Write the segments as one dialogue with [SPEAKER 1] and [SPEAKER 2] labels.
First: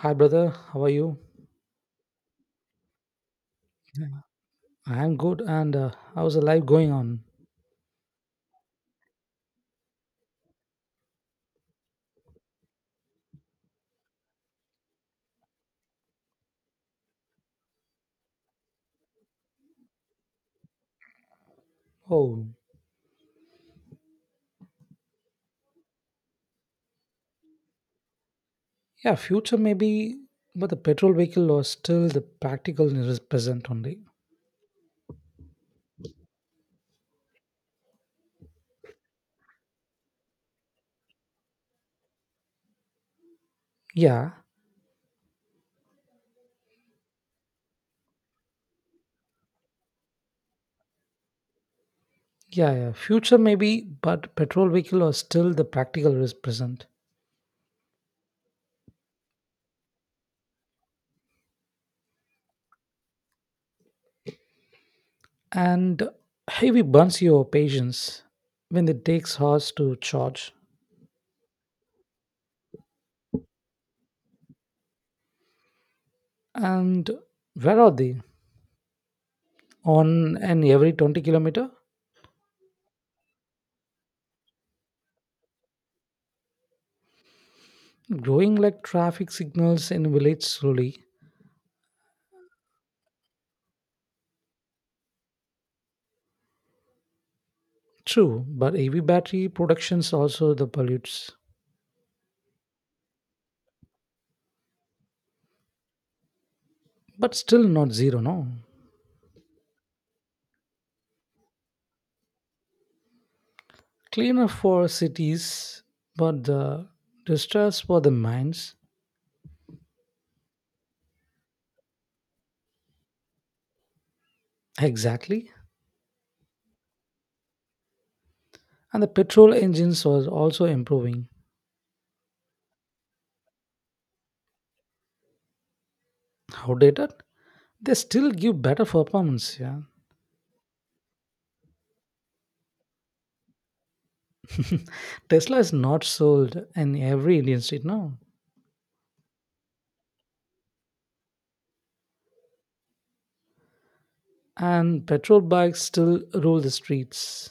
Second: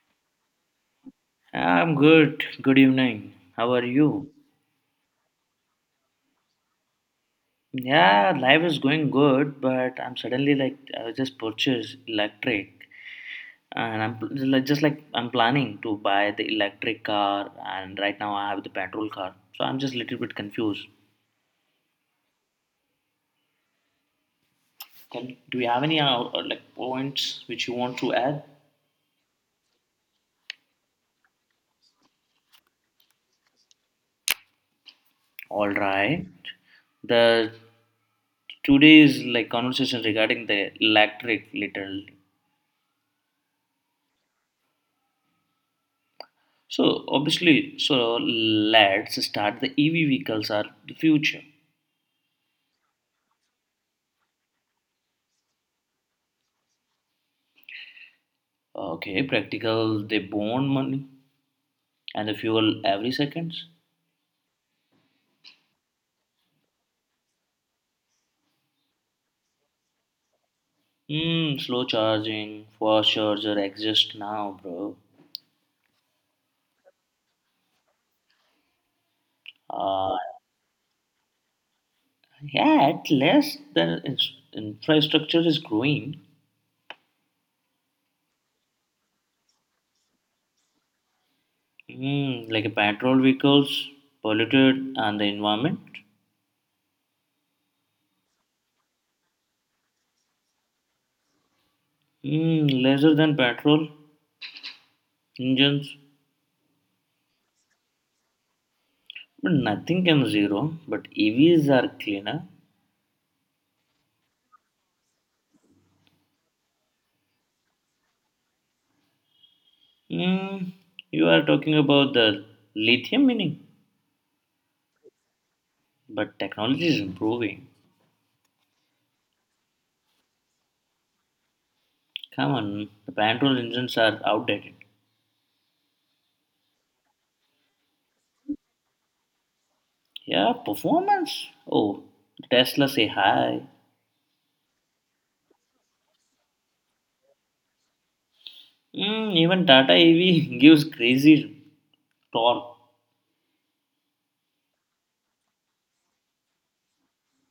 [SPEAKER 1] Hi, brother. How are you?
[SPEAKER 2] I'm good. Good evening. How are you?
[SPEAKER 1] I'm good. And how's the life going on?
[SPEAKER 2] Yeah, life is going good, but I'm suddenly like I just purchased electric, and I'm just like I'm planning to buy the electric car, and right now I have the petrol car, so I'm just a little bit confused.
[SPEAKER 1] Oh,
[SPEAKER 2] Can do you have any like points which you want to add?
[SPEAKER 1] yeah, future maybe, but the petrol vehicle was still the practical is present only.
[SPEAKER 2] All right. The today's like conversation regarding the electric little.
[SPEAKER 1] Yeah,
[SPEAKER 2] So obviously, so let's start. The EV vehicles are the future.
[SPEAKER 1] yeah, yeah. Future maybe, but petrol vehicle was still the practical is present.
[SPEAKER 2] Okay, practical. They burn money and the fuel every seconds.
[SPEAKER 1] And heavy burns your patience when it takes hours to charge.
[SPEAKER 2] Hmm, slow charging, fast charger exist now, bro.
[SPEAKER 1] And where are they?
[SPEAKER 2] Uh,
[SPEAKER 1] On an every 20 kilometer?
[SPEAKER 2] yeah, at least the infrastructure is growing.
[SPEAKER 1] Growing like traffic signals in village slowly.
[SPEAKER 2] Hmm, like a petrol vehicles polluted and the environment.
[SPEAKER 1] True, but EV battery productions also the pollutes,
[SPEAKER 2] Hmm, lesser than petrol engines,
[SPEAKER 1] but still not zero. No,
[SPEAKER 2] but nothing can zero. But EVs are cleaner.
[SPEAKER 1] cleaner for cities, but the distress for the mines
[SPEAKER 2] Hmm, you are talking about the lithium mining,
[SPEAKER 1] exactly.
[SPEAKER 2] but technology is improving.
[SPEAKER 1] And the petrol engines are also improving.
[SPEAKER 2] Come on, the petrol engines are outdated.
[SPEAKER 1] Outdated, they still give better performance. Yeah,
[SPEAKER 2] Yeah, performance. Oh, Tesla say hi.
[SPEAKER 1] Tesla is not sold in every Indian street now,
[SPEAKER 2] Mm, even Tata EV gives crazy torque.
[SPEAKER 1] and petrol bikes still rule the streets.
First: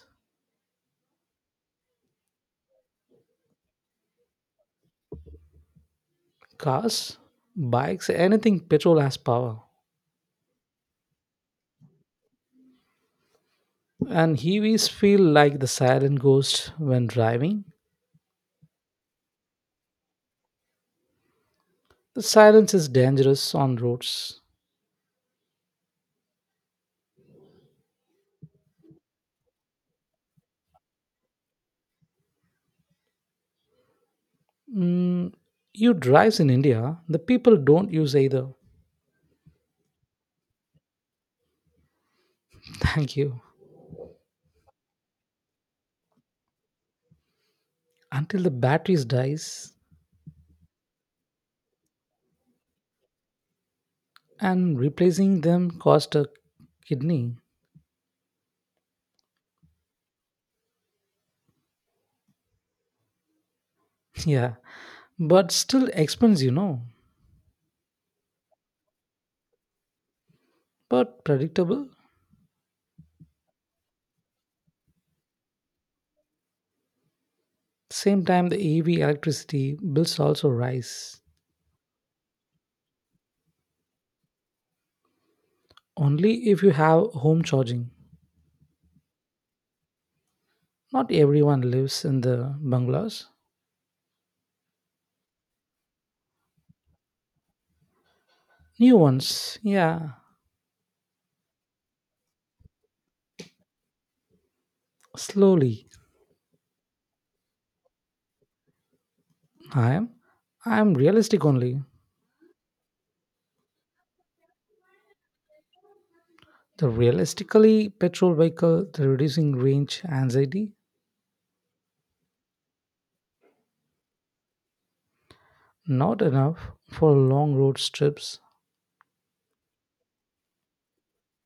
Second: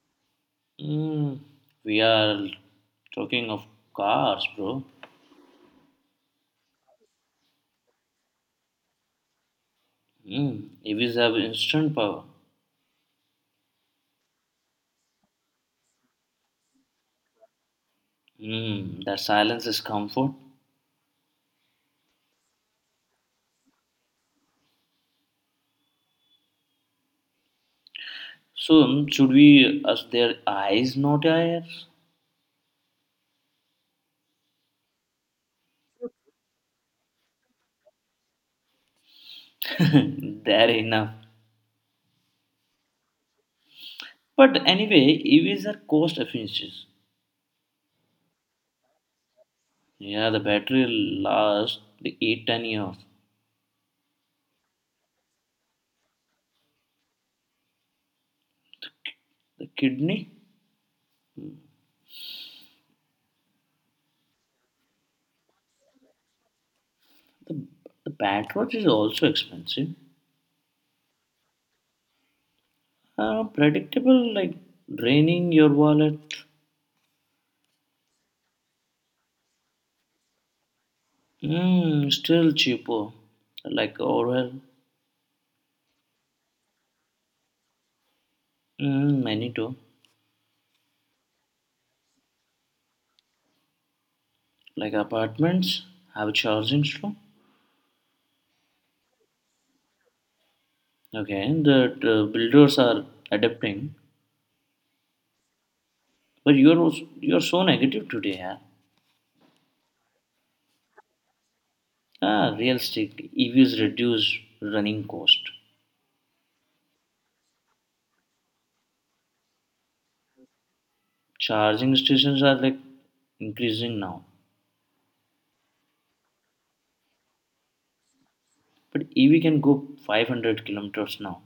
[SPEAKER 2] Mm, we are talking of cars, bro.
[SPEAKER 1] Cars, bikes, anything petrol has power.
[SPEAKER 2] Mm, EVs have instant power.
[SPEAKER 1] And heavies feel like the silent ghost when driving.
[SPEAKER 2] Mm, that silence is comfort.
[SPEAKER 1] The silence is dangerous on roads.
[SPEAKER 2] So, mm, should we as their eyes, not ears?
[SPEAKER 1] Mm, you drives in India, the people don't use either.
[SPEAKER 2] there enough.
[SPEAKER 1] Thank you.
[SPEAKER 2] But anyway, EVs are cost efficient.
[SPEAKER 1] Until the batteries dies
[SPEAKER 2] Yeah, the battery lasts the 8 to 10 years.
[SPEAKER 1] and replacing them cost a kidney.
[SPEAKER 2] The kidney,
[SPEAKER 1] Yeah, but still expense.
[SPEAKER 2] the, the petrol is also expensive.
[SPEAKER 1] But predictable.
[SPEAKER 2] Predictable, like draining your wallet.
[SPEAKER 1] Same time, the EV electricity bills also rise.
[SPEAKER 2] Mm, still cheaper, like Orwell,
[SPEAKER 1] Only if you have home charging.
[SPEAKER 2] mm, Manito,
[SPEAKER 1] Not everyone lives in the bungalows.
[SPEAKER 2] like apartments have charging slow.
[SPEAKER 1] New ones, yeah,
[SPEAKER 2] Okay, the builders are adapting,
[SPEAKER 1] slowly.
[SPEAKER 2] but you're so negative today, yeah.
[SPEAKER 1] I am. I am realistic only.
[SPEAKER 2] Ah, realistic EVs reduce running cost.
[SPEAKER 1] The realistically petrol vehicle, the reducing range anxiety,
[SPEAKER 2] Charging stations are like increasing now,
[SPEAKER 1] not enough for long road trips.
[SPEAKER 2] but EV can go 500 kilometers now.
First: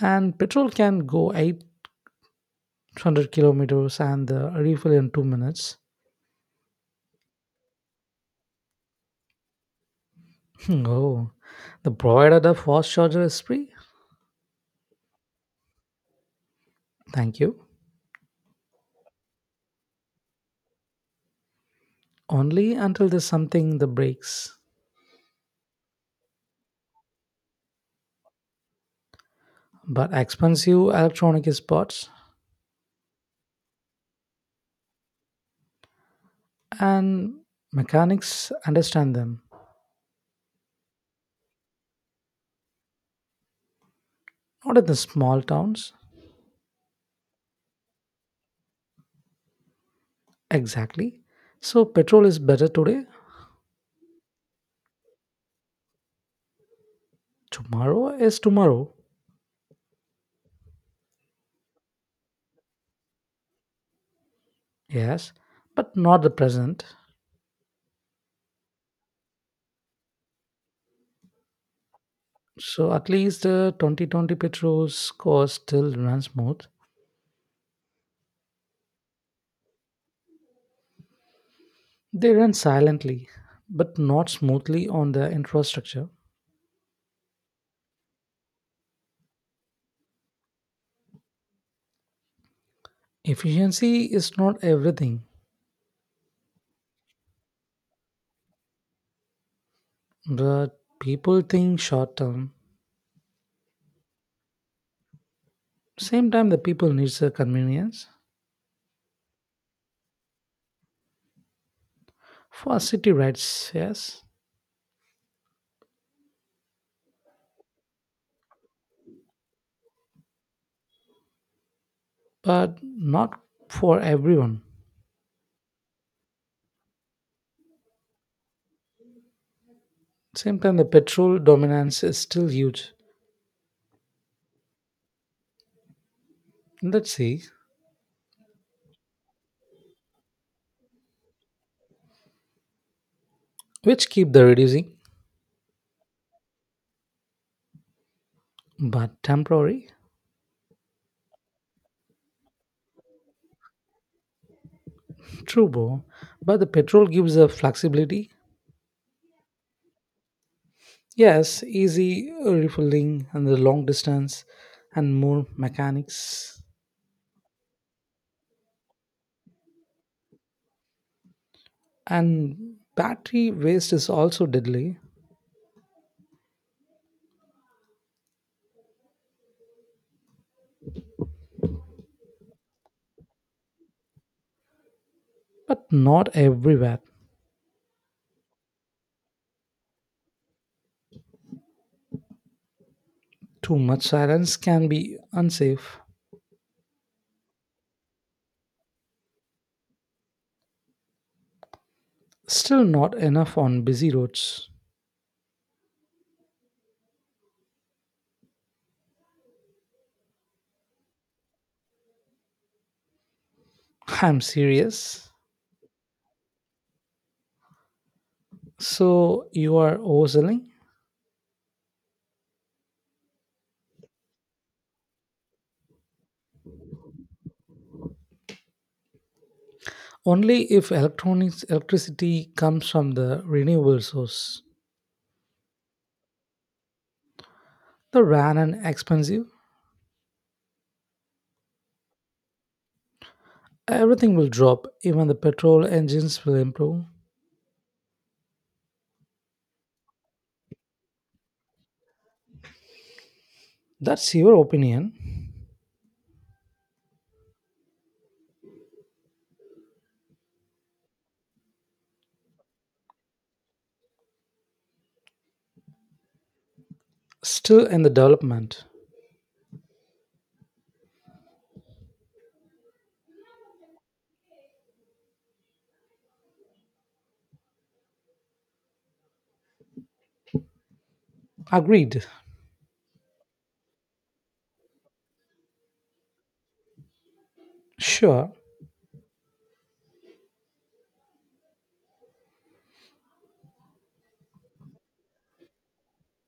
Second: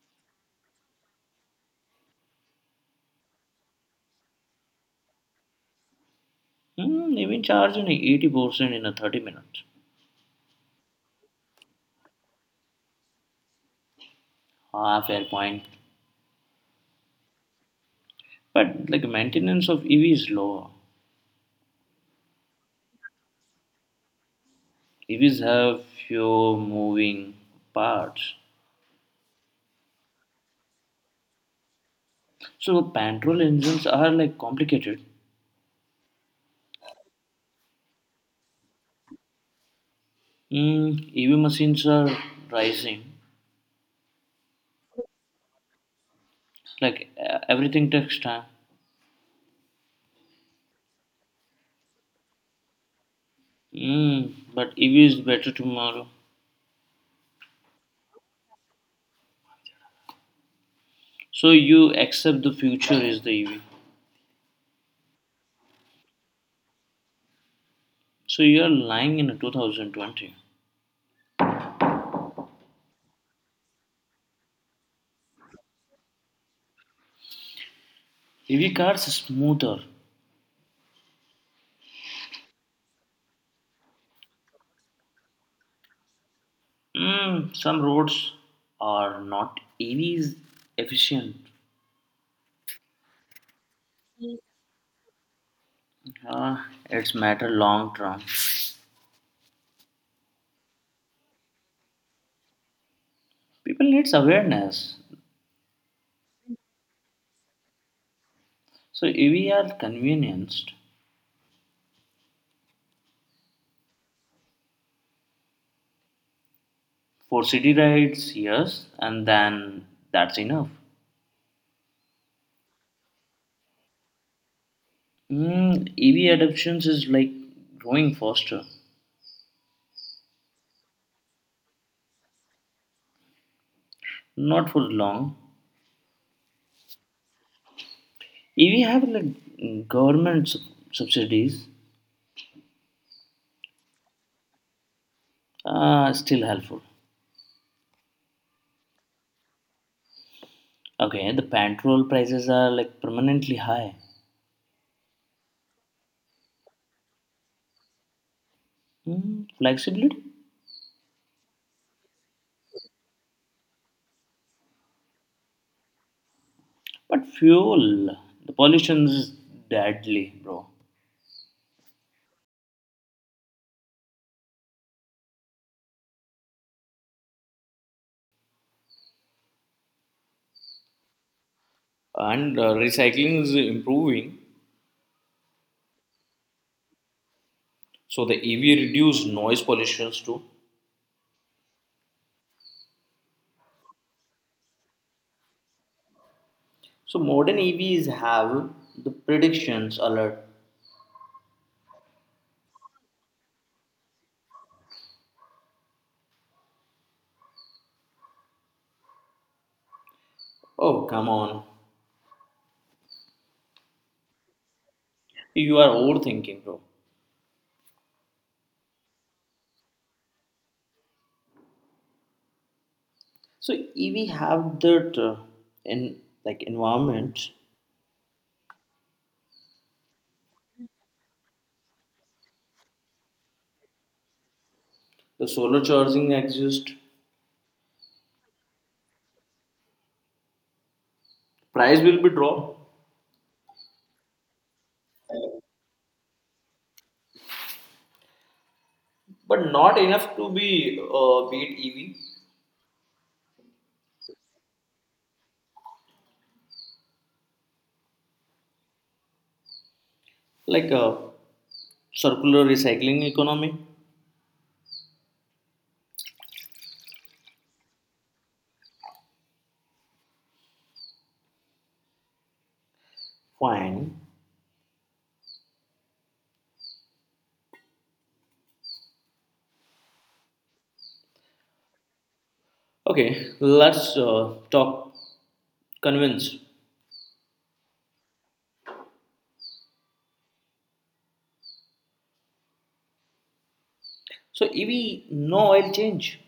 [SPEAKER 1] And petrol can go 800 kilometers and the refill in 2 minutes.
[SPEAKER 2] Hmm, even charging 80% in a 30 minutes.
[SPEAKER 1] Oh, the provider a fast charger is free.
[SPEAKER 2] Ah, fair point.
[SPEAKER 1] Thank you.
[SPEAKER 2] But like maintenance of EV is lower.
[SPEAKER 1] Only until there's something that breaks.
[SPEAKER 2] EVs have few moving parts.
[SPEAKER 1] But expensive electronic is parts
[SPEAKER 2] So petrol engines are like complicated.
[SPEAKER 1] and mechanics understand them.
[SPEAKER 2] Mm, EV machines are rising.
[SPEAKER 1] Not in the small towns,
[SPEAKER 2] Like everything takes time.
[SPEAKER 1] exactly, so petrol is better today.
[SPEAKER 2] Mm, but EV is better tomorrow.
[SPEAKER 1] Tomorrow is tomorrow.
[SPEAKER 2] So you accept the future is the EV.
[SPEAKER 1] Yes, but not the present.
[SPEAKER 2] So you are lying in 2020.
[SPEAKER 1] So at least the 2020 petrol's course still runs smooth,
[SPEAKER 2] EV cars are smoother.
[SPEAKER 1] they run silently but not smoothly on the infrastructure.
[SPEAKER 2] Mm, some roads are not EVs efficient.
[SPEAKER 1] Efficiency is not everything,
[SPEAKER 2] Ah, it's matter long term.
[SPEAKER 1] but people think short term.
[SPEAKER 2] People needs awareness.
[SPEAKER 1] Same time the people needs the convenience
[SPEAKER 2] So EV are convenienced
[SPEAKER 1] for city rights. Yes,
[SPEAKER 2] for city rides, yes, and then that's enough.
[SPEAKER 1] but not for everyone.
[SPEAKER 2] Mm, EV adoptions is like growing faster,
[SPEAKER 1] Same time, the petrol dominance is still huge.
[SPEAKER 2] not for long.
[SPEAKER 1] Let's see,
[SPEAKER 2] If you have like government subsidies,
[SPEAKER 1] which keep the reducing,
[SPEAKER 2] still helpful.
[SPEAKER 1] but temporary.
[SPEAKER 2] Okay, the petrol prices are like permanently high.
[SPEAKER 1] True, bro. But the petrol gives the flexibility.
[SPEAKER 2] Mm, flexibility,
[SPEAKER 1] Yes, easy refilling and the long distance, and more mechanics.
[SPEAKER 2] but fuel, the pollution is deadly, bro.
[SPEAKER 1] And battery waste is also deadly,
[SPEAKER 2] And recycling is improving,
[SPEAKER 1] but not everywhere.
[SPEAKER 2] so the EV reduce noise pollutions too.
[SPEAKER 1] Too much silence can be unsafe.
[SPEAKER 2] So modern EVs have the predictions alert.
[SPEAKER 1] Still not enough on busy roads.
[SPEAKER 2] Oh come on,
[SPEAKER 1] I'm serious.
[SPEAKER 2] you are overthinking, bro.
[SPEAKER 1] So you are overselling?
[SPEAKER 2] So EV have that in like environment
[SPEAKER 1] Only if electronics electricity comes from the renewable source.
[SPEAKER 2] the solar charging exists.
[SPEAKER 1] The ran and expensive,
[SPEAKER 2] Price will be dropped,
[SPEAKER 1] everything will drop, even the petrol engines will improve.
[SPEAKER 2] but not enough to be beat EV.
[SPEAKER 1] That's your opinion.
[SPEAKER 2] Like a circular recycling economy.
[SPEAKER 1] Still in the development.
[SPEAKER 2] Fine.
[SPEAKER 1] Agreed.
[SPEAKER 2] Okay, let's talk convince.
[SPEAKER 1] Sure.
[SPEAKER 2] So EV no oil change.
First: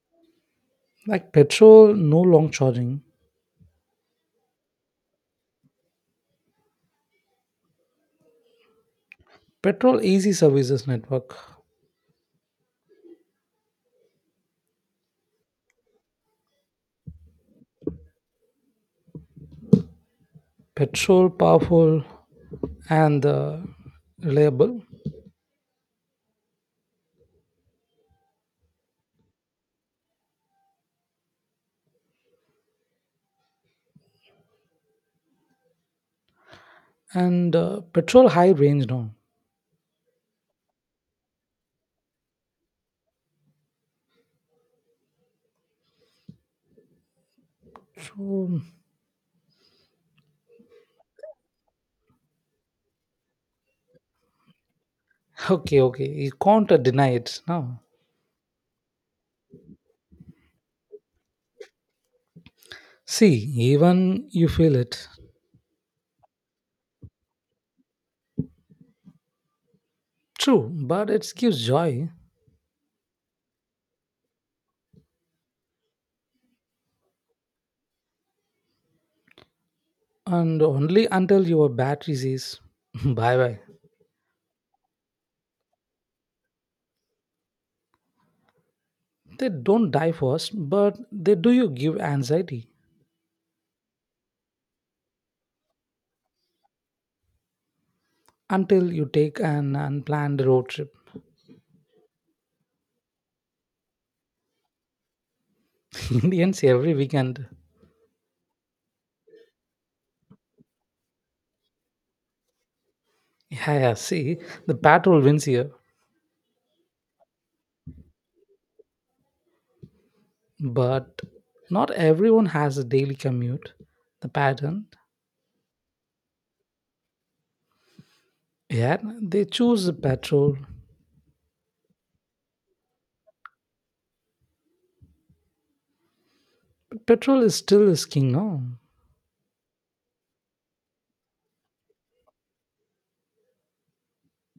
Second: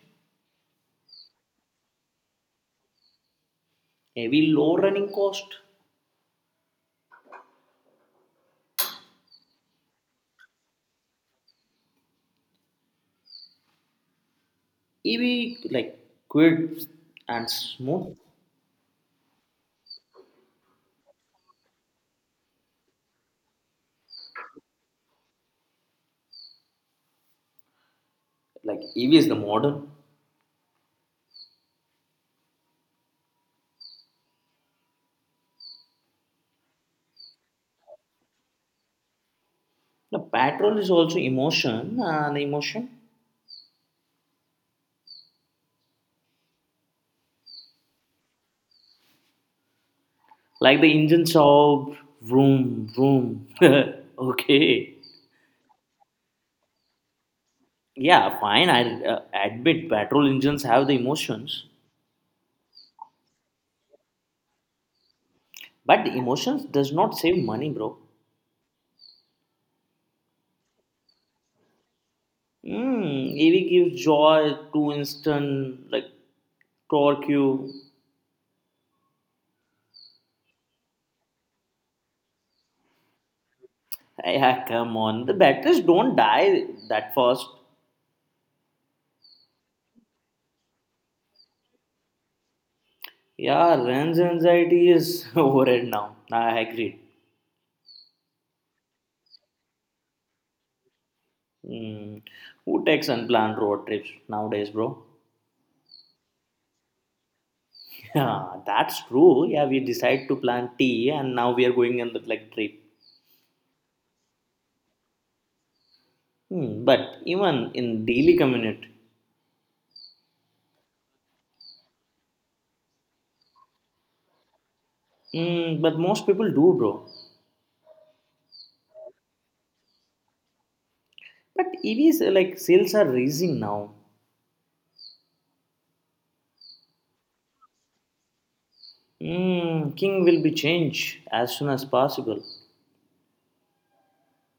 [SPEAKER 1] Like petrol, no long charging.
[SPEAKER 2] EV low running cost.
[SPEAKER 1] Petrol easy services network.
[SPEAKER 2] EV like quick and smooth.
[SPEAKER 1] Petrol powerful and reliable.
[SPEAKER 2] Like EV is the modern.
[SPEAKER 1] And petrol high range now.
[SPEAKER 2] The petrol is also emotion and emotion.
[SPEAKER 1] So
[SPEAKER 2] Like the engine sob, vroom, vroom. okay.
[SPEAKER 1] okay, okay. You can't deny it now.
[SPEAKER 2] Yeah, fine. I admit petrol engines have the emotions,
[SPEAKER 1] See, even you feel it.
[SPEAKER 2] but the emotions does not save money, bro.
[SPEAKER 1] True, but it gives joy,
[SPEAKER 2] Mm, EV gives joy to instant, like torque you.
[SPEAKER 1] and only until your battery says bye bye.
[SPEAKER 2] Yeah, come on. The batteries don't die that fast.
[SPEAKER 1] They don't die first, but they do you give anxiety
[SPEAKER 2] Yeah, range anxiety is overhead now. I agree.
[SPEAKER 1] until you take an unplanned road trip.
[SPEAKER 2] Mm. Who takes unplanned road trips nowadays, bro?
[SPEAKER 1] Indians every weekend.
[SPEAKER 2] Yeah, that's true. Yeah, we decide to plant tea and now we are going on the like trip.
[SPEAKER 1] Yeah, yeah, see, the patrol wins here,
[SPEAKER 2] Hmm, but even in daily commute,
[SPEAKER 1] but not everyone has a daily commute. The pattern,
[SPEAKER 2] but most people do, bro.
[SPEAKER 1] yeah, they choose the patrol.
[SPEAKER 2] But EVs like sales are rising now.
[SPEAKER 1] Petrol is still is king, no?
[SPEAKER 2] Hmm, King will be changed as soon as possible.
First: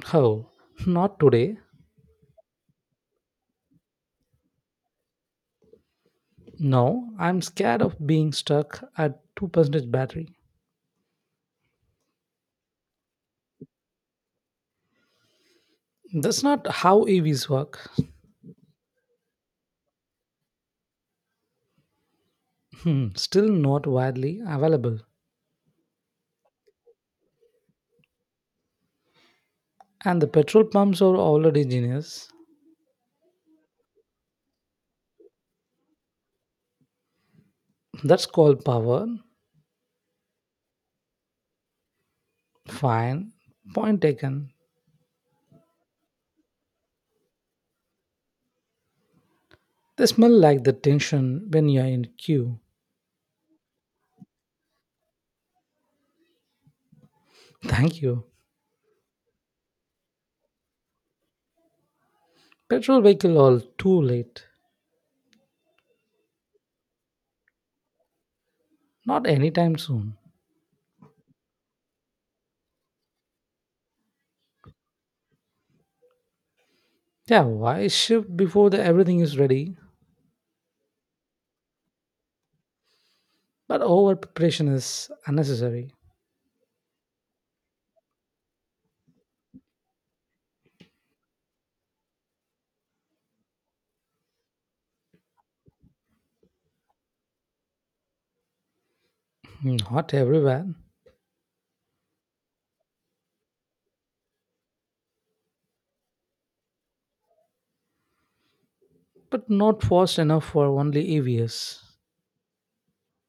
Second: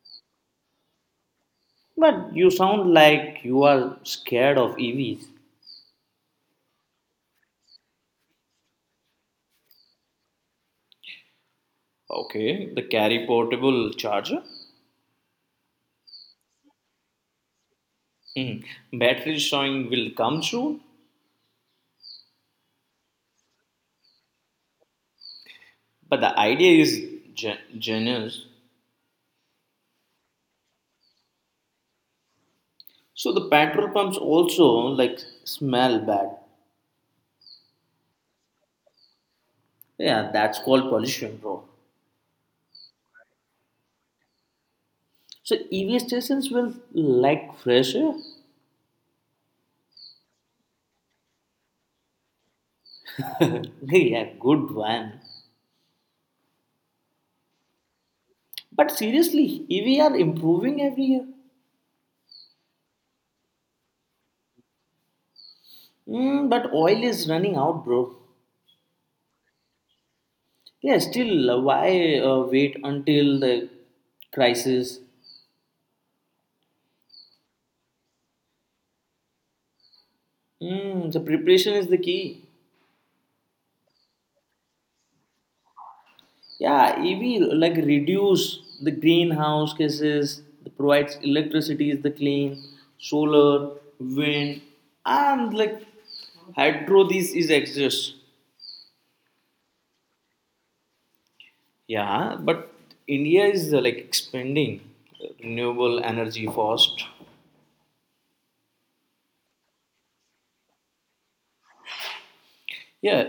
[SPEAKER 1] How? Not today.
[SPEAKER 2] But you sound like you are scared of EVs.
[SPEAKER 1] No, I'm scared of being stuck at 2% battery.
[SPEAKER 2] Okay, the carry portable charger.
[SPEAKER 1] That's not how EVs work.
[SPEAKER 2] Mm. Battery showing will come soon,
[SPEAKER 1] Still not widely available.
[SPEAKER 2] but the idea is genius.
[SPEAKER 1] And the petrol pumps are already genius.
[SPEAKER 2] So the petrol pumps also like smell bad.
[SPEAKER 1] That's called power.
[SPEAKER 2] Yeah, that's called pollution, bro.
[SPEAKER 1] Fine. Point taken.
[SPEAKER 2] So EV stations will like fresh air.
[SPEAKER 1] They smell like the tension when you're in queue.
[SPEAKER 2] yeah, good one.
[SPEAKER 1] Thank you.
[SPEAKER 2] But seriously, EV are improving every year.
[SPEAKER 1] Petrol vehicle all too late.
[SPEAKER 2] Mm, but oil is running out, bro.
[SPEAKER 1] Not anytime soon.
[SPEAKER 2] Yeah, still, why wait until the crisis?
[SPEAKER 1] Yeah, why shift before the everything is ready?
[SPEAKER 2] Mm, the preparation is the key.
[SPEAKER 1] But over preparation is unnecessary.
[SPEAKER 2] Yeah, EV like reduce the greenhouse gases, that provides electricity is the clean, solar, wind, and like hydro. These is exist.
[SPEAKER 1] Not everywhere.
[SPEAKER 2] Yeah, but India is like expanding renewable energy fast.
[SPEAKER 1] But not fast enough for only EVs.
[SPEAKER 2] Yeah,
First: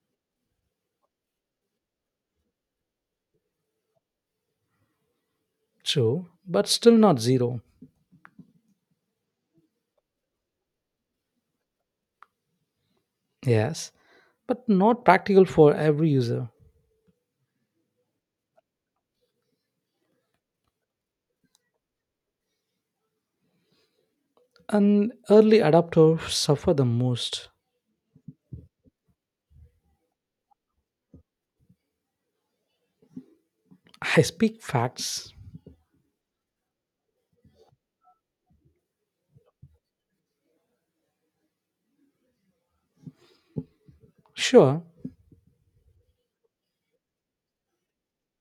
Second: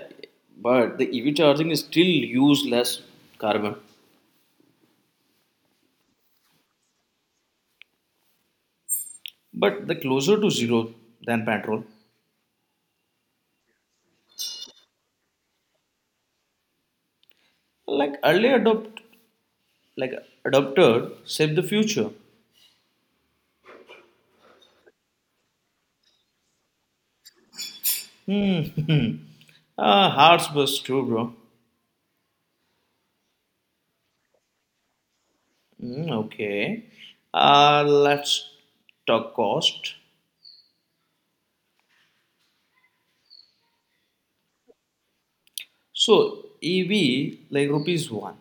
[SPEAKER 2] but the EV charging is still use less carbon,
[SPEAKER 1] True, but still not zero.
[SPEAKER 2] but the closer to zero than petrol.
[SPEAKER 1] Yes, but not practical for every user.
[SPEAKER 2] Like early adopt, like adopter, save the future.
[SPEAKER 1] And early adopters suffer the most.
[SPEAKER 2] Hmm. Hearts was true, bro.
[SPEAKER 1] I speak facts.
[SPEAKER 2] Hmm, okay. Let's talk cost.
[SPEAKER 1] Sure,
[SPEAKER 2] So EV like rupees one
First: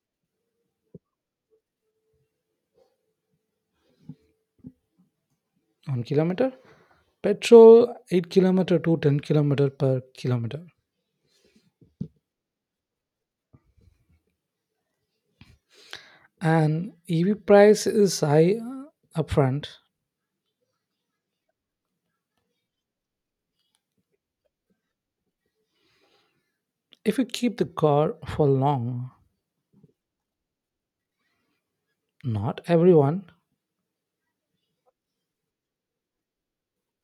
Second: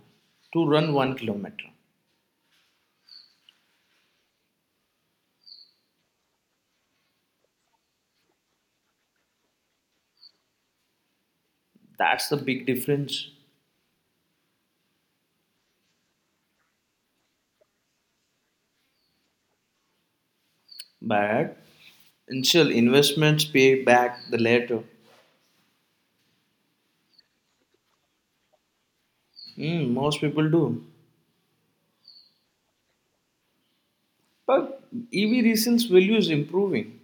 [SPEAKER 2] to run 1 kilometer.
[SPEAKER 1] 1 kilometer. Petrol 8 kilometer to 10 kilometer per kilometer.
[SPEAKER 2] That's the big difference.
[SPEAKER 1] And EV price is high upfront.
[SPEAKER 2] But initial investments pay back the later.
[SPEAKER 1] If you keep the car for long,
[SPEAKER 2] Hmm, most people do.
[SPEAKER 1] not everyone,
[SPEAKER 2] But EV resales value is improving.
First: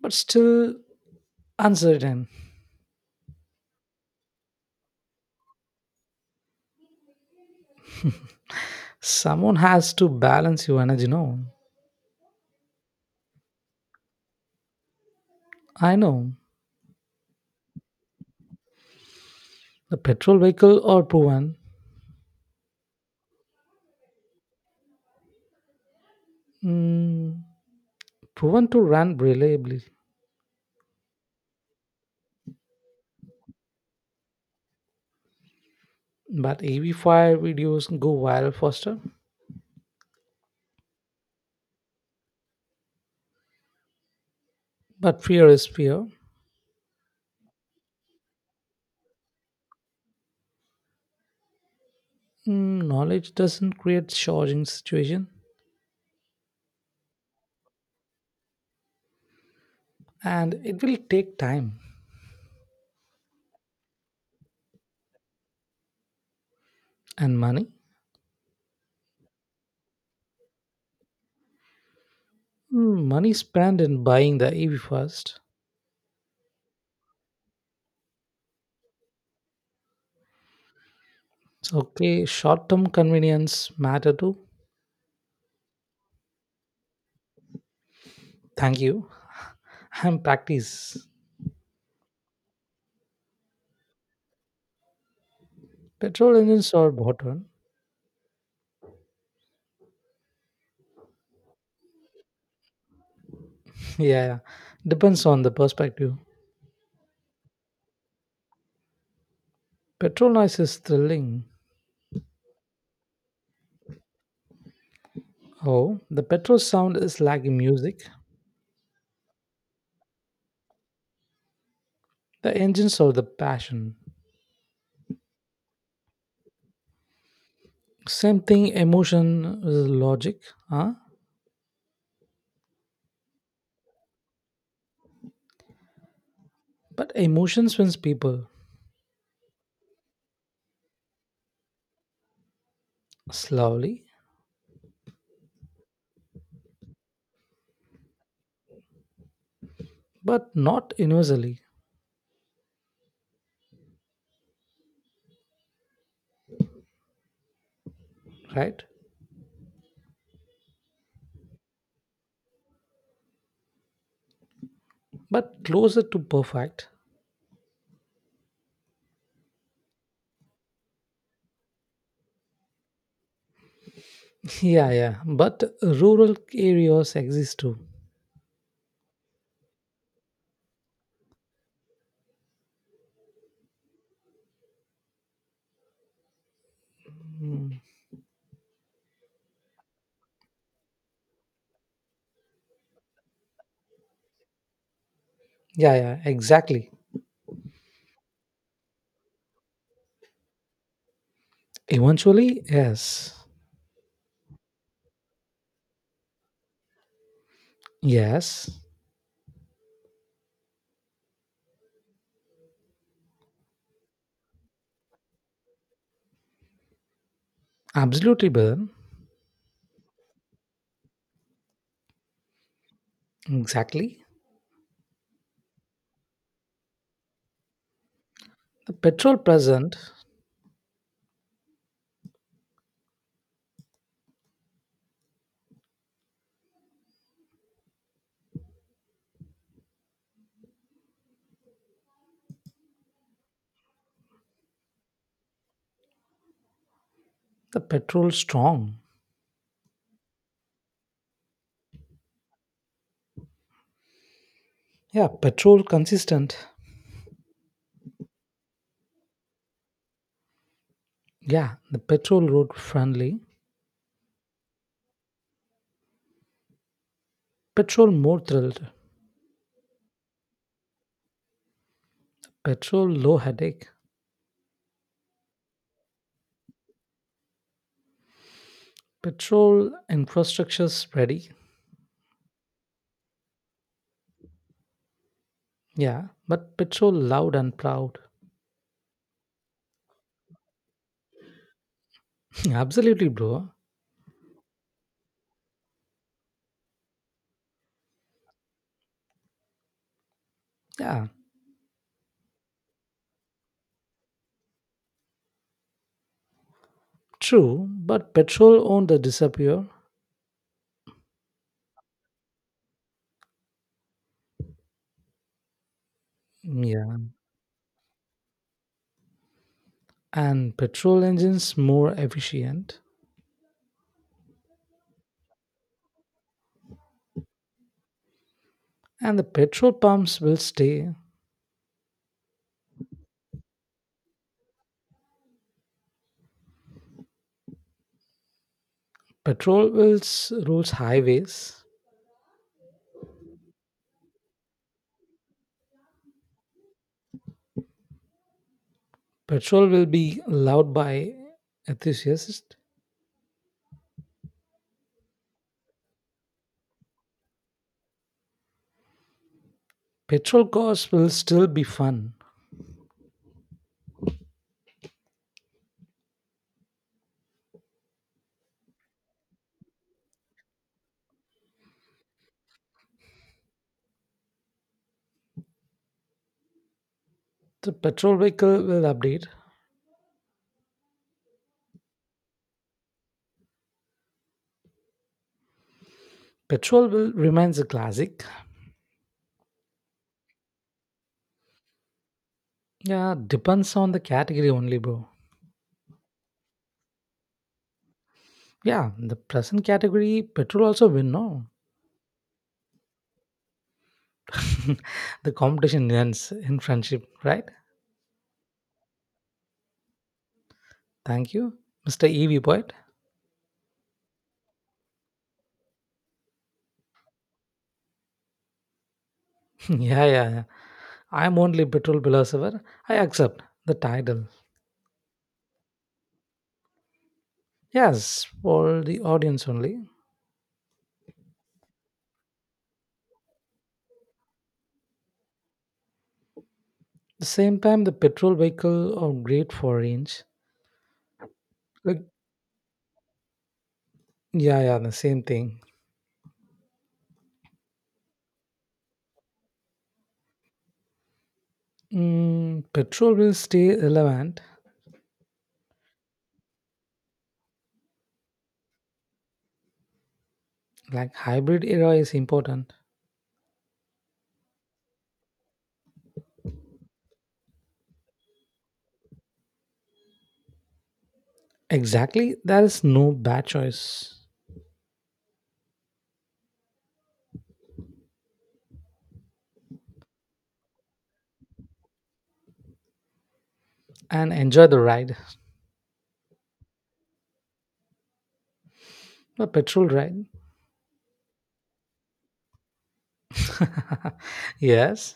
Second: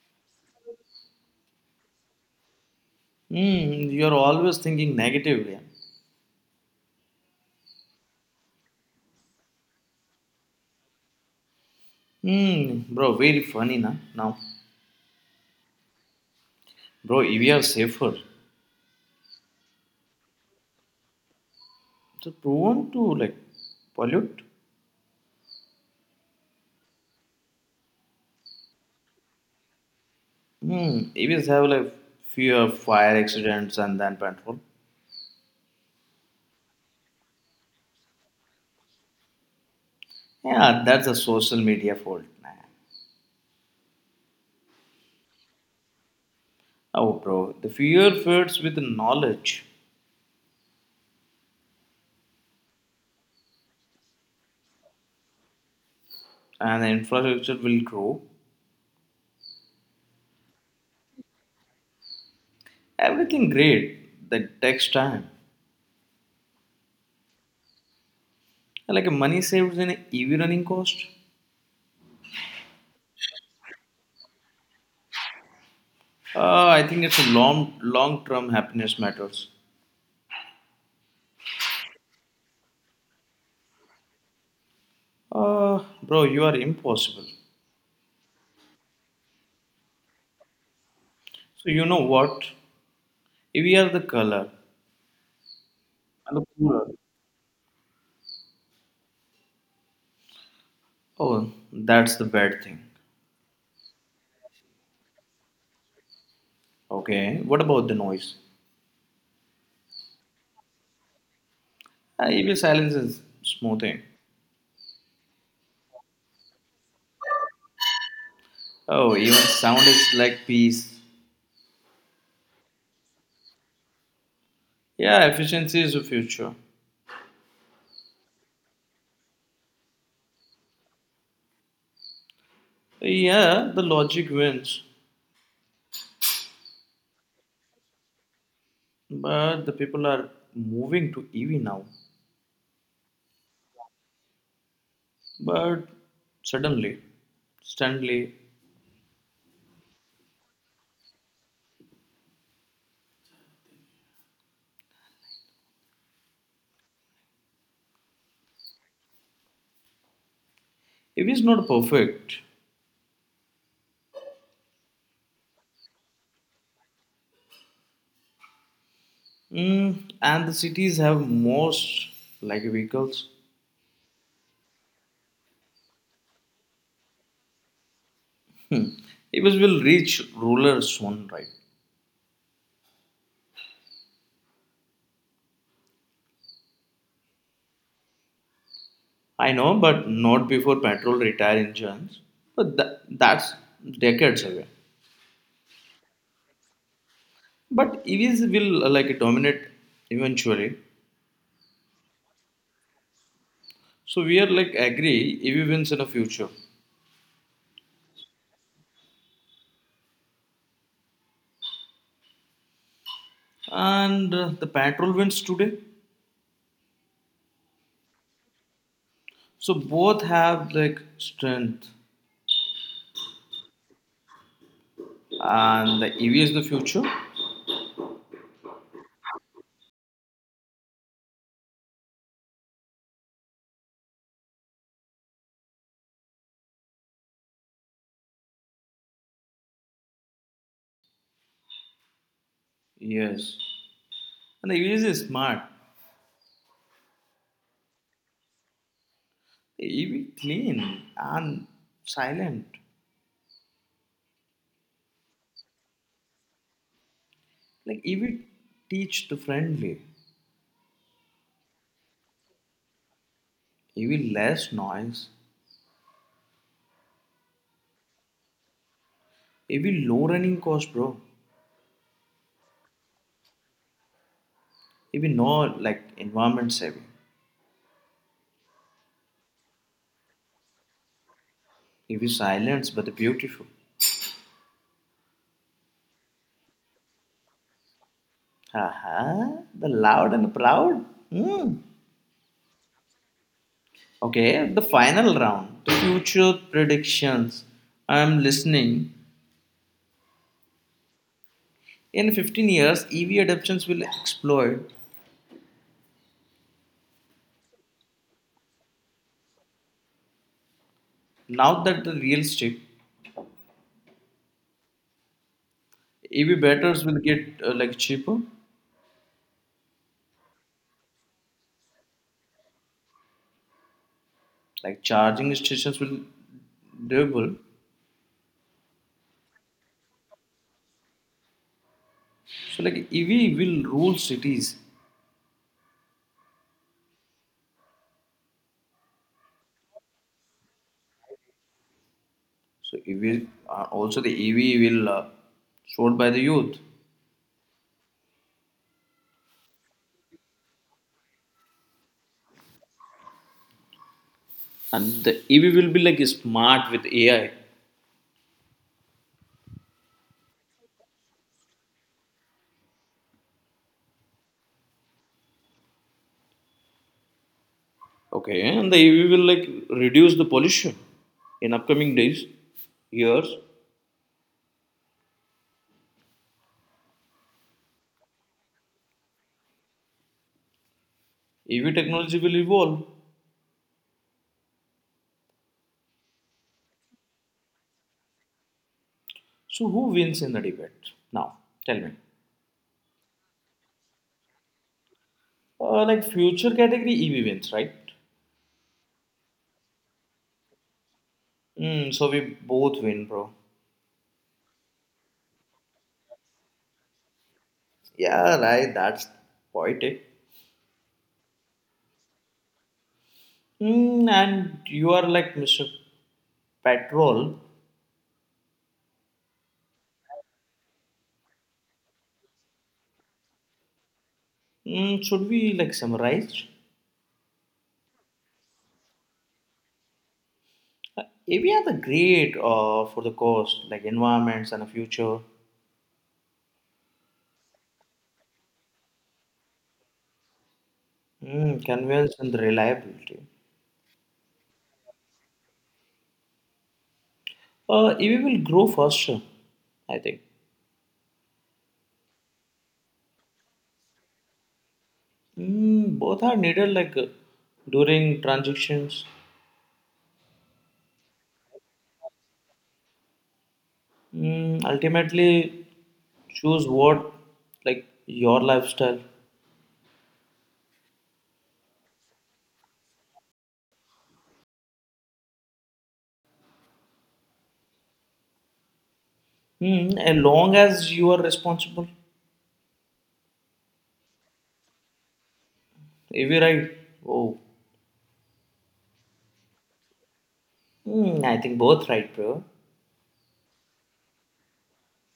[SPEAKER 1] but still uncertain.
[SPEAKER 2] Hmm, you're always thinking negatively.
[SPEAKER 1] Someone has to balance your energy, no?
[SPEAKER 2] Hmm, bro, very funny na now.
[SPEAKER 1] I know.
[SPEAKER 2] Bro, EV are safer.
[SPEAKER 1] The petrol vehicle are proven,
[SPEAKER 2] So prone to like pollute.
[SPEAKER 1] mm, proven to run reliably.
[SPEAKER 2] Hmm. EVs have like fewer fire accidents and then petrol.
[SPEAKER 1] But ev fire videos go viral faster.
[SPEAKER 2] Yeah, that's a social media fault. Nah.
[SPEAKER 1] But fear is fear.
[SPEAKER 2] Oh, bro, the fear fits with the knowledge,
[SPEAKER 1] Knowledge doesn't create charging situation.
[SPEAKER 2] and the infrastructure will grow.
[SPEAKER 1] And it will take time
[SPEAKER 2] Everything great that takes time.
[SPEAKER 1] and money.
[SPEAKER 2] Like money saved in EV running cost.
[SPEAKER 1] Money spent in buying the EV first.
[SPEAKER 2] I think it's a long long term happiness matters.
[SPEAKER 1] It's okay. Short-term convenience matter too.
[SPEAKER 2] Bro, you are impossible.
[SPEAKER 1] Thank you. I'm practice.
[SPEAKER 2] So you know what? EV are the color and
[SPEAKER 1] Petrol
[SPEAKER 2] the
[SPEAKER 1] engines
[SPEAKER 2] cooler.
[SPEAKER 1] are bottom.
[SPEAKER 2] Oh, that's the bad thing.
[SPEAKER 1] Yeah, yeah. Depends on the perspective.
[SPEAKER 2] Okay, what about the noise?
[SPEAKER 1] Petrol noise is thrilling.
[SPEAKER 2] Even silence is smoothing.
[SPEAKER 1] Oh, the petrol sound is like music.
[SPEAKER 2] Oh, even sound is like peace.
[SPEAKER 1] The engines are the passion.
[SPEAKER 2] Yeah, efficiency is the future.
[SPEAKER 1] Same thing, emotion is logic, huh?
[SPEAKER 2] Yeah, the logic wins,
[SPEAKER 1] But emotion swings people
[SPEAKER 2] but the people are moving to EV now.
[SPEAKER 1] slowly,
[SPEAKER 2] But suddenly, suddenly,
[SPEAKER 1] but not universally, right?
[SPEAKER 2] EV is not perfect.
[SPEAKER 1] But closer to perfect.
[SPEAKER 2] Mm, and the cities have most like vehicles.
[SPEAKER 1] Yeah, yeah. But rural areas exist too.
[SPEAKER 2] EVs will reach rural soon, right?
[SPEAKER 1] Mm.
[SPEAKER 2] I know, but not before petrol retire engines. But that's decades away.
[SPEAKER 1] Yeah, yeah, exactly.
[SPEAKER 2] But EVs will like dominate eventually.
[SPEAKER 1] Eventually, yes.
[SPEAKER 2] So we are like agree EV wins in the future,
[SPEAKER 1] Yes,
[SPEAKER 2] and the petrol wins today.
[SPEAKER 1] absolutely, Burn.
[SPEAKER 2] So both have like strength,
[SPEAKER 1] Exactly.
[SPEAKER 2] and the EV is the future.
[SPEAKER 1] Petrol present,
[SPEAKER 2] Yes, and the EV is smart.
[SPEAKER 1] the petrol strong.
[SPEAKER 2] The EV clean and silent.
[SPEAKER 1] Yeah, petrol consistent.
[SPEAKER 2] Like EV teach the friendly.
[SPEAKER 1] Yeah, the petrol road friendly.
[SPEAKER 2] EV less noise
[SPEAKER 1] Petrol more thrilled.
[SPEAKER 2] ये भी low running cost, bro.
[SPEAKER 1] Petrol low headache.
[SPEAKER 2] ये भी no like environment saving.
[SPEAKER 1] Petrol infrastructure's ready.
[SPEAKER 2] ये भी silence but beautiful.
[SPEAKER 1] Yeah, but petrol loud and proud.
[SPEAKER 2] Haha, the loud and proud. Hmm.
[SPEAKER 1] Absolutely, bro.
[SPEAKER 2] Okay, the final round. The future predictions. I am listening.
[SPEAKER 1] Yeah,
[SPEAKER 2] In 15 years, EV adoptions will explode.
[SPEAKER 1] true. But petrol owned the disappear.
[SPEAKER 2] Now that the real stick, EV batteries
[SPEAKER 1] Yeah,
[SPEAKER 2] will get like cheaper,
[SPEAKER 1] and petrol engines more efficient.
[SPEAKER 2] like charging stations will double.
[SPEAKER 1] And the petrol pumps will stay.
[SPEAKER 2] So like EV will rule cities.
[SPEAKER 1] Petrol will rules highways.
[SPEAKER 2] So EV also the EV will sold by the youth,
[SPEAKER 1] Petrol will be loved by enthusiasts.
[SPEAKER 2] and the EV will be like smart with AI.
[SPEAKER 1] Petrol cars will still be fun.
[SPEAKER 2] Okay, and the EV will like reduce the pollution in upcoming days, years.
[SPEAKER 1] The petrol vehicle will update.
[SPEAKER 2] EV technology will evolve.
[SPEAKER 1] Petrol will remains a classic.
[SPEAKER 2] So who wins in the debate now? Tell me.
[SPEAKER 1] Yeah, depends on the category only, bro.
[SPEAKER 2] Like future category EV wins, right?
[SPEAKER 1] Yeah, the present category, petrol also win, no?
[SPEAKER 2] Mm, so we both win, bro.
[SPEAKER 1] The competition ends in friendship, right?
[SPEAKER 2] Yeah, right. That's poetic.
[SPEAKER 1] Thank you, Mr. EV Poet.
[SPEAKER 2] Mm, and you are like Mr. Petrol.
[SPEAKER 1] yeah, yeah, yeah. I'm only petrol philosopher. I accept the title.
[SPEAKER 2] Mm, should we like summarize?
[SPEAKER 1] Yes, for the audience only.
[SPEAKER 2] If we are the great for the cost, like environments and the future,
[SPEAKER 1] The same time the petrol vehicle are great for range, like,
[SPEAKER 2] convenience and the reliability,
[SPEAKER 1] yeah, yeah, the same thing.
[SPEAKER 2] EV will grow faster, I think.
[SPEAKER 1] Petrol will stay relevant,
[SPEAKER 2] Mm, both are needed like during transitions.
[SPEAKER 1] like hybrid era is important.
[SPEAKER 2] Mm, ultimately, choose what like your lifestyle.
[SPEAKER 1] Exactly, there is no bad choice
[SPEAKER 2] Mm, as long as you are responsible.
[SPEAKER 1] and enjoy the ride,
[SPEAKER 2] If you right, oh,
[SPEAKER 1] a petrol ride.
[SPEAKER 2] I think both right, bro.
[SPEAKER 1] Yes.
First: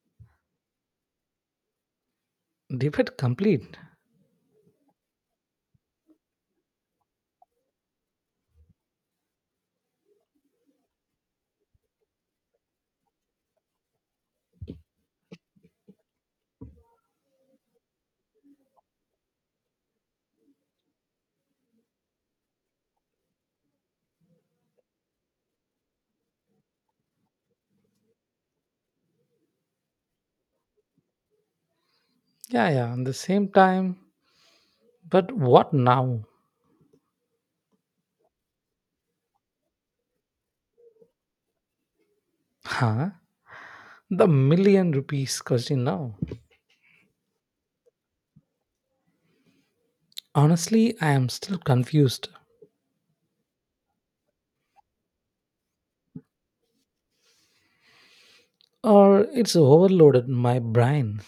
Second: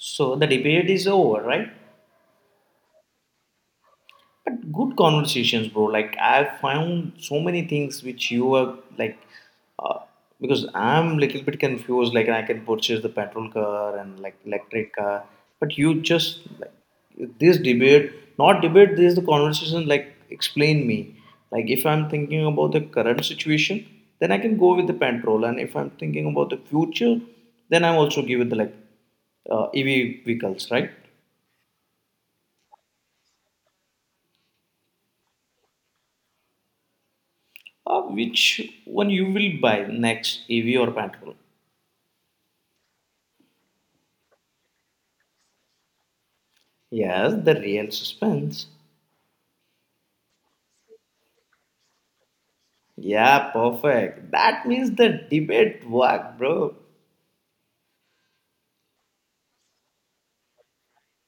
[SPEAKER 2] So the debate is over, right?
[SPEAKER 1] Debate complete.
[SPEAKER 2] But good conversations, bro. Like I found so many things which you are like, uh, because I'm little bit confused. Like I can purchase the petrol car and like electric car, but you just like this debate, not debate. This is the conversation. Like explain me. Like if I'm thinking about the current situation, then I can go with the petrol, and if I'm thinking about the future, then I'm also give it the like EV vehicles, right?
[SPEAKER 1] Yeah, yeah, at the same time, but what now?
[SPEAKER 2] Which one you will buy next, EV or petrol?
[SPEAKER 1] Huh, the million rupees question now.
[SPEAKER 2] Yes, the real suspense.
[SPEAKER 1] Honestly, I am still confused,
[SPEAKER 2] Yeah, perfect. That means the debate work, bro.
[SPEAKER 1] or it's overloaded my brain,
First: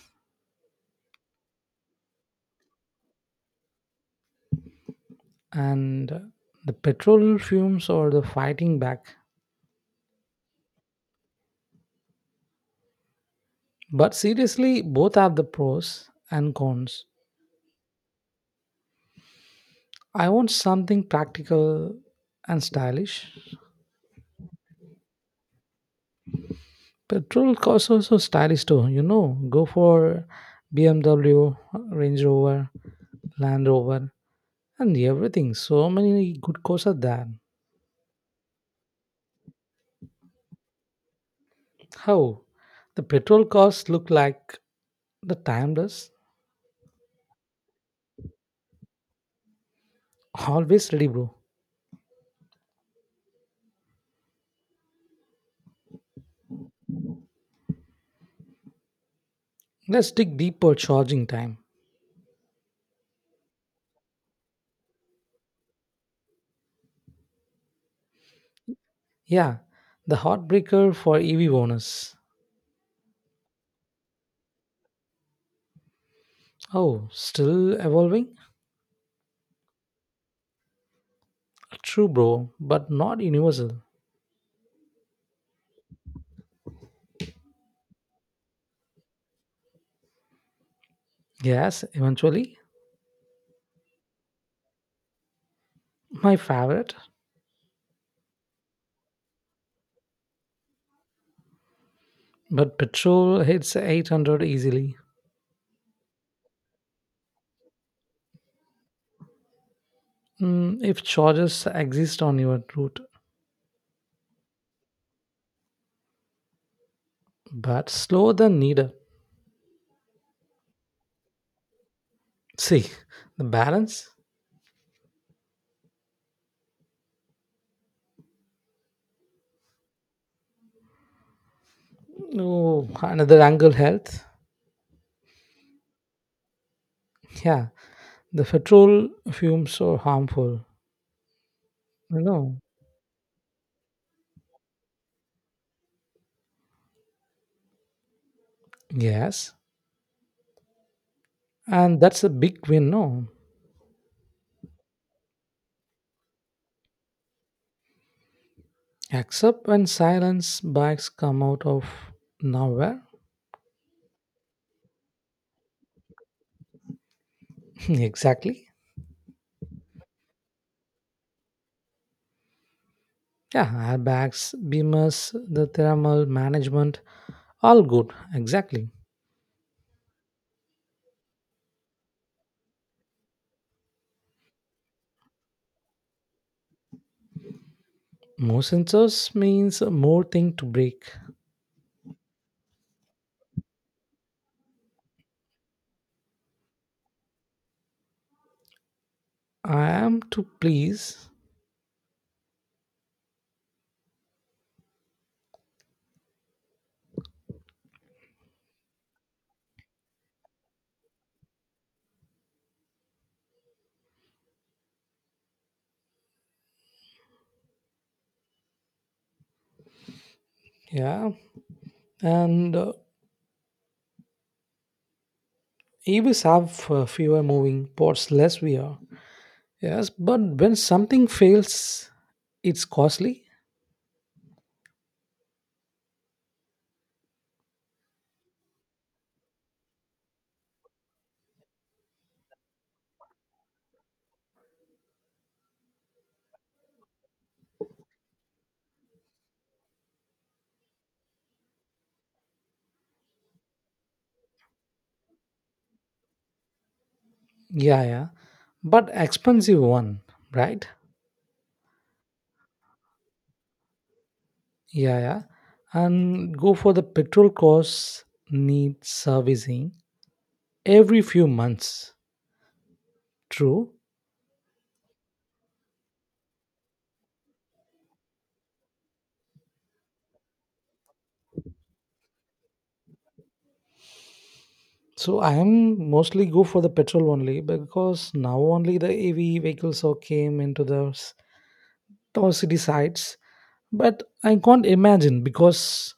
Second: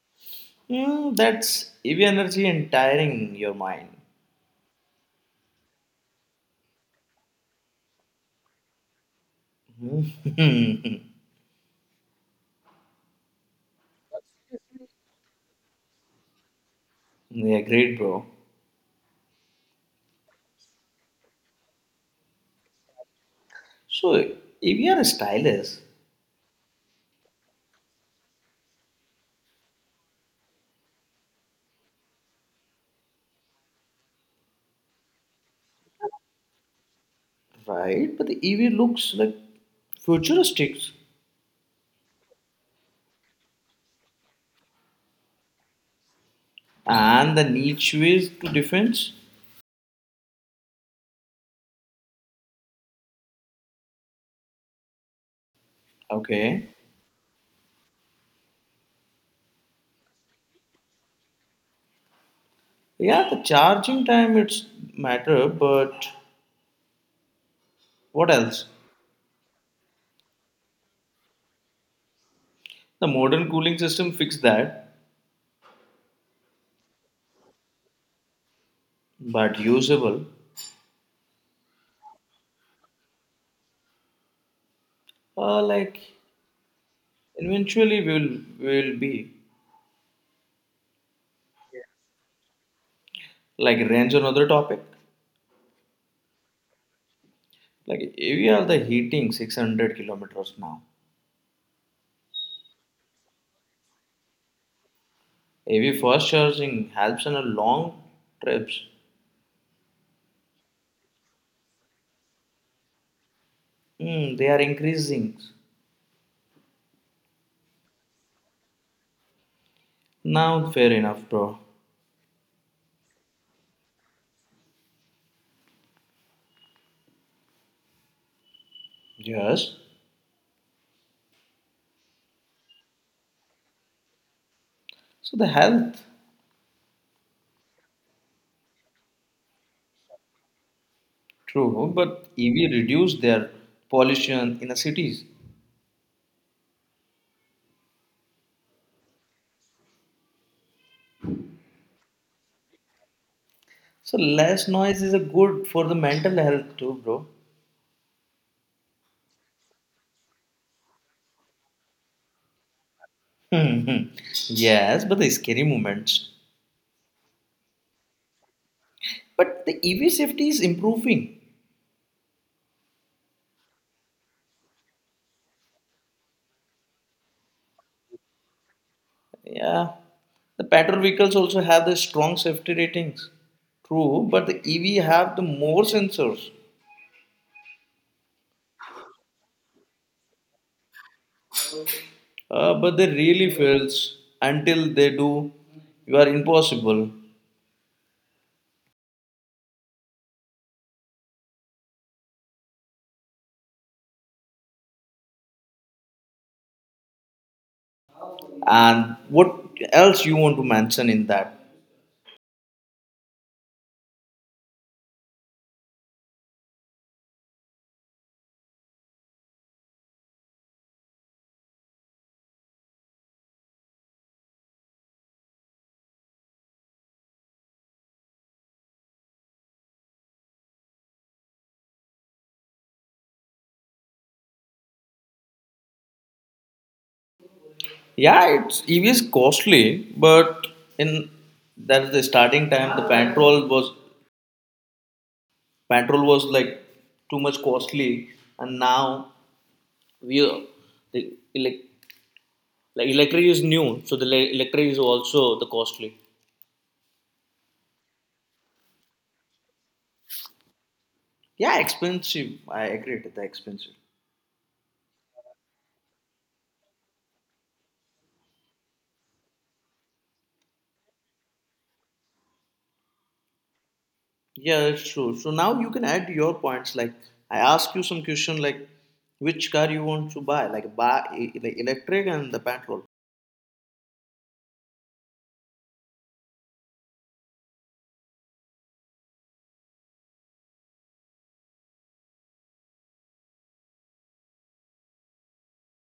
[SPEAKER 2] Hmm, that's EV energy entiring your mind.
[SPEAKER 1] and the petrol fumes or the fighting back. But seriously, both have the pros and cons.
[SPEAKER 2] yeah, great, bro.
[SPEAKER 1] I want something practical and stylish.
[SPEAKER 2] So EV are stylish,
[SPEAKER 1] Petrol cars also stylish too, go for BMW, Range Rover, Land Rover and everything. So many good cars are there.
[SPEAKER 2] right? But the EV looks like futuristic,
[SPEAKER 1] How? The petrol cars look like the timeless,
[SPEAKER 2] and the niche ways to defense.
[SPEAKER 1] always ready, bro.
[SPEAKER 2] Okay.
[SPEAKER 1] Let's dig deeper charging time.
[SPEAKER 2] Yeah, the charging time it's matter, but what else?
[SPEAKER 1] Yeah, the heartbreaker for EV owners.
[SPEAKER 2] The modern cooling system fixed that,
[SPEAKER 1] Oh, still evolving?
[SPEAKER 2] but usable.
[SPEAKER 1] True, bro, but not universal.
[SPEAKER 2] Like eventually we will be
[SPEAKER 1] Gas, eventually.
[SPEAKER 2] like range another topic.
[SPEAKER 1] My favorite.
[SPEAKER 2] Like AV are the heating 600 kilometers now.
[SPEAKER 1] But petrol hits 800 easily.
[SPEAKER 2] AV fast charging helps in a long trips.
[SPEAKER 1] If charges exist on your route,
[SPEAKER 2] Hmm, they are increasing.
[SPEAKER 1] but slower than needed.
[SPEAKER 2] Now fair enough, bro.
[SPEAKER 1] See, the balance?
[SPEAKER 2] Yes.
[SPEAKER 1] No, another angle health.
[SPEAKER 2] So the health,
[SPEAKER 1] Yeah, the petrol fumes are harmful.
[SPEAKER 2] true, but
[SPEAKER 1] No,
[SPEAKER 2] EV reduce their pollution in the cities.
[SPEAKER 1] yes. And that's a big win, no?
[SPEAKER 2] So less noise is a good for the mental health too, bro.
[SPEAKER 1] Except when silence bags come out of nowhere.
[SPEAKER 2] Hmm. yes, but the scary moments.
[SPEAKER 1] Exactly.
[SPEAKER 2] But the EV safety is improving.
[SPEAKER 1] Yeah, airbags, beamers, the thermal management, all good. Exactly.
[SPEAKER 2] Yeah. The petrol vehicles also have the strong safety ratings. True, but the EV have the more sensors.
[SPEAKER 1] More sensors means more thing to break.
[SPEAKER 2] But they really fails until they do. You are impossible.
[SPEAKER 1] I am to please.
[SPEAKER 2] And what else you want to mention in that?
[SPEAKER 1] Yeah. And EVs have fewer moving parts, less we are. Yes, but when something fails, it's costly.
[SPEAKER 2] Yeah, it's EV is costly, but in that's the starting time the petrol was. Petrol was like too much costly, and now we are- the elec like electric is new, so the electric is also the costly.
[SPEAKER 1] Yeah, yeah. But expensive one, right?
[SPEAKER 2] Yeah, expensive. I agree with the expensive.
[SPEAKER 1] Yeah, yeah. And go for the petrol costs need servicing every few months. True.
[SPEAKER 2] Yeah, that's true. So now you can add your points. Like I ask you some question, like which car you want to buy, like buy like electric and the petrol.
[SPEAKER 1] So I am mostly go for the petrol only because now only the AV vehicles all came into the our city sites. But I can't imagine because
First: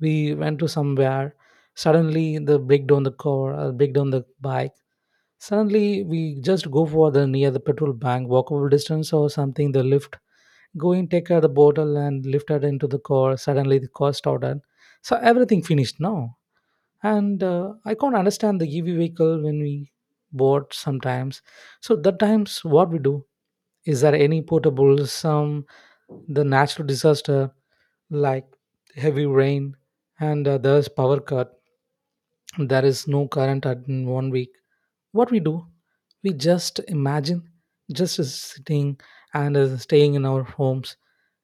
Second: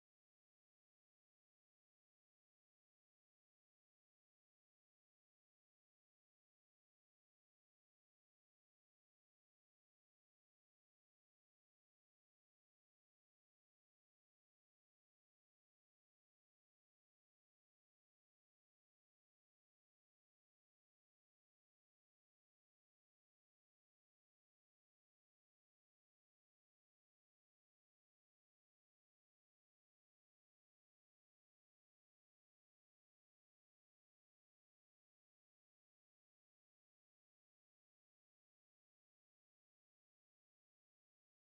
[SPEAKER 1] we went to somewhere suddenly the break down the car, or break down the bike. Suddenly, we just go for the near the petrol bank, walkable distance or something. The lift, going take out the bottle and lift it into the car. Suddenly, the car started. So everything finished now, and I can't understand the EV vehicle when we bought sometimes. So that times what we do is there any portable some the natural disaster like heavy rain and there's power cut. There is no current at in 1 week. What we do, we just imagine just is sitting and staying in our homes.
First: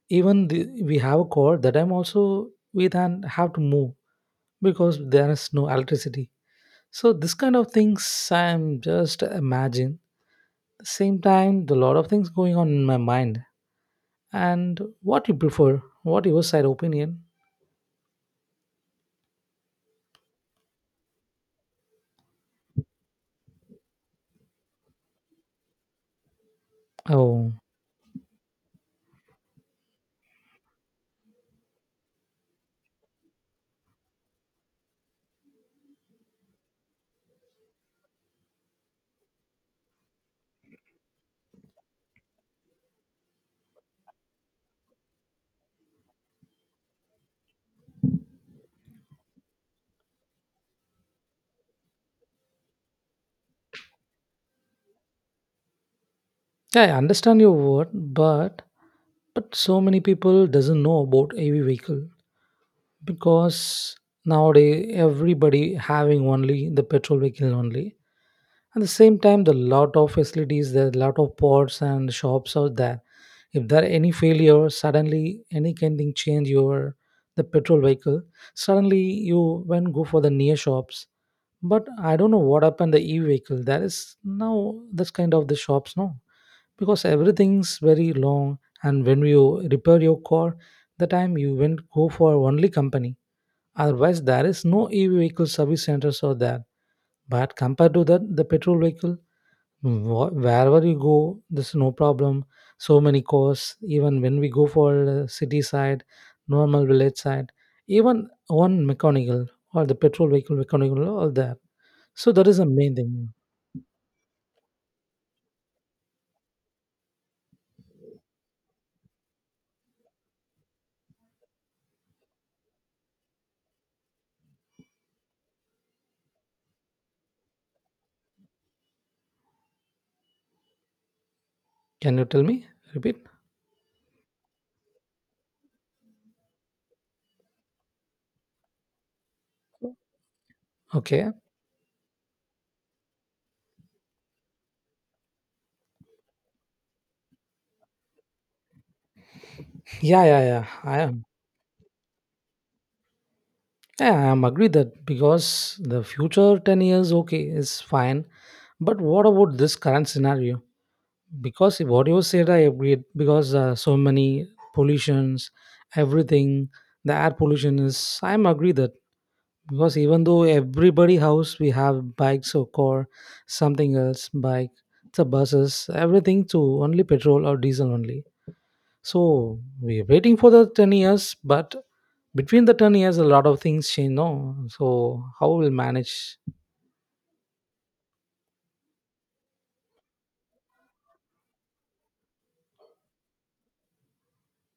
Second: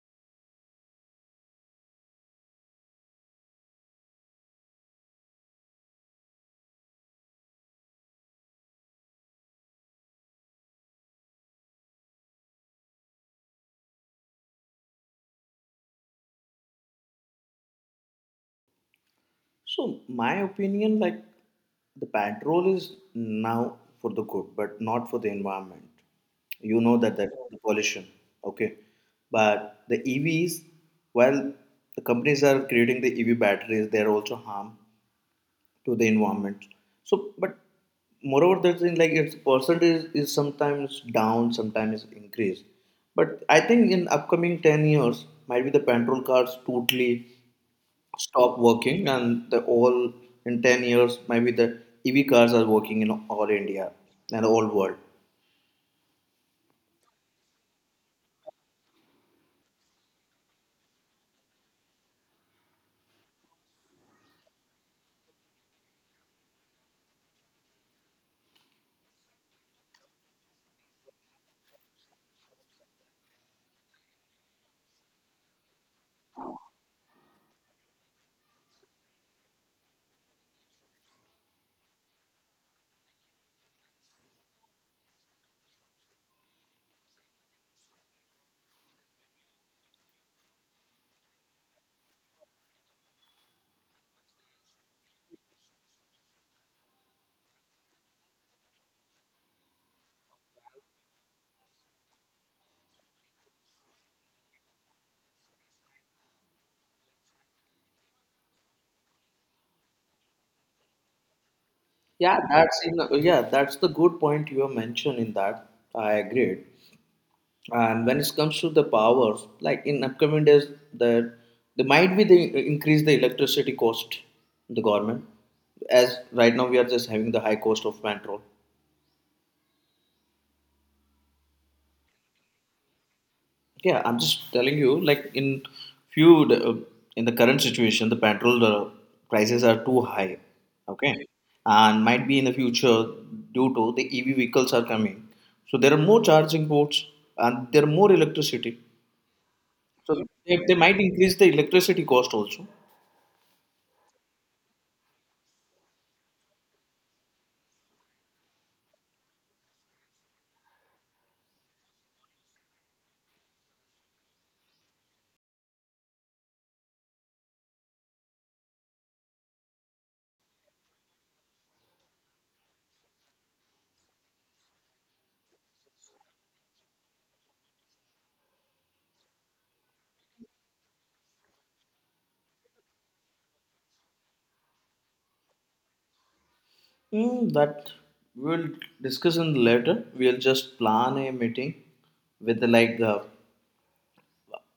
[SPEAKER 1] Even we have a cord that I'm also we then have to move because there is no electricity. So this kind of things I'm just imagine, same time the lot of things going on in my mind. And what you prefer, what your side opinion?
[SPEAKER 2] So, my opinion, like the patrol is now for the good, but not for the environment. You know that
[SPEAKER 1] Oh
[SPEAKER 2] the pollution, okay? But the EVs, while the companies are creating the EV batteries, they are also harm to the environment. So, but moreover, the thing like its percentage is sometimes down, sometimes increased. But I think in upcoming 10 years, might be the petrol cars totally stop working and the all in 10 years maybe the ev cars are working in all india and all world.
[SPEAKER 1] yeah, I understand your word, but so many people doesn't know about AV vehicle because nowadays everybody having only the petrol vehicle only. At the same time, the lot of facilities, there are lot of ports and shops out there. If there are any failure, suddenly any kind thing change your the petrol vehicle. Suddenly, you when go for the near shops, but I don't know what happened the e-vehicle, there is now this kind of the shops, no, because everything's very long. And when you repair your car, the time you went go for only company. Otherwise, there is no EV vehicle service centers or that. But compared to that, the petrol vehicle, wherever you go, there's no problem. So many cars. Even when we go for city side, normal village side, even one mechanical or the petrol vehicle mechanical, all that. So
[SPEAKER 2] Yeah
[SPEAKER 1] that is the main thing.
[SPEAKER 2] yeah that's the good point you have mentioned in that I agreed, and when it comes to the powers like in upcoming days that they might be the increase the electricity cost the government as right now we are just having the high cost of petrol.
[SPEAKER 1] Can you tell me? Repeat.
[SPEAKER 2] Yeah, I'm just telling you, like in few in the current situation, the petrol prices are too high. Okay,
[SPEAKER 1] Okay.
[SPEAKER 2] and might be in the future due to the EV vehicles are coming. So there are more charging ports and there are more electricity.
[SPEAKER 1] Yeah,
[SPEAKER 2] So
[SPEAKER 1] yeah,
[SPEAKER 2] they,
[SPEAKER 1] yeah.
[SPEAKER 2] they
[SPEAKER 1] I
[SPEAKER 2] might
[SPEAKER 1] am.
[SPEAKER 2] increase the electricity cost also.
[SPEAKER 1] Yeah, I am agree that because the future 10 years, okay, is fine. But what about this current scenario? Because what you said I agree because so many pollutions everything, the air pollution is I'm agree that because even though everybody house we have bikes or car something else bike, the buses everything to only petrol or diesel only. So we're waiting for the 10 years, but between the 10 years a lot of things change, no, so how we'll manage?
[SPEAKER 2] Mm, that we'll discuss in later. We'll just plan a meeting with the like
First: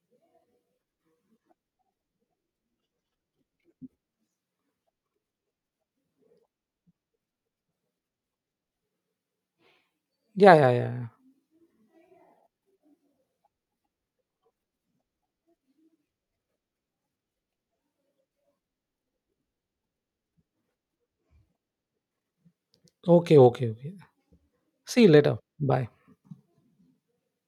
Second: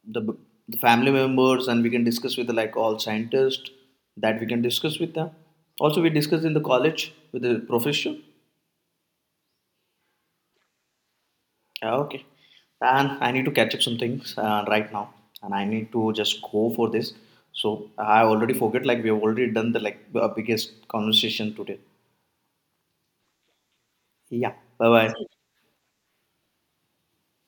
[SPEAKER 2] the, the family members and we can discuss with like all scientists that we can discuss with them also we discussed in the college with the professor.
[SPEAKER 1] Yeah, yeah, yeah, yeah.
[SPEAKER 2] Yeah, okay and I need to catch up some things right now and I need to just go for this so I already forget like we have already done the like biggest conversation today.
[SPEAKER 1] Okay, okay, okay.
[SPEAKER 2] Yeah. Bye
[SPEAKER 1] See you
[SPEAKER 2] bye.
[SPEAKER 1] later, bye.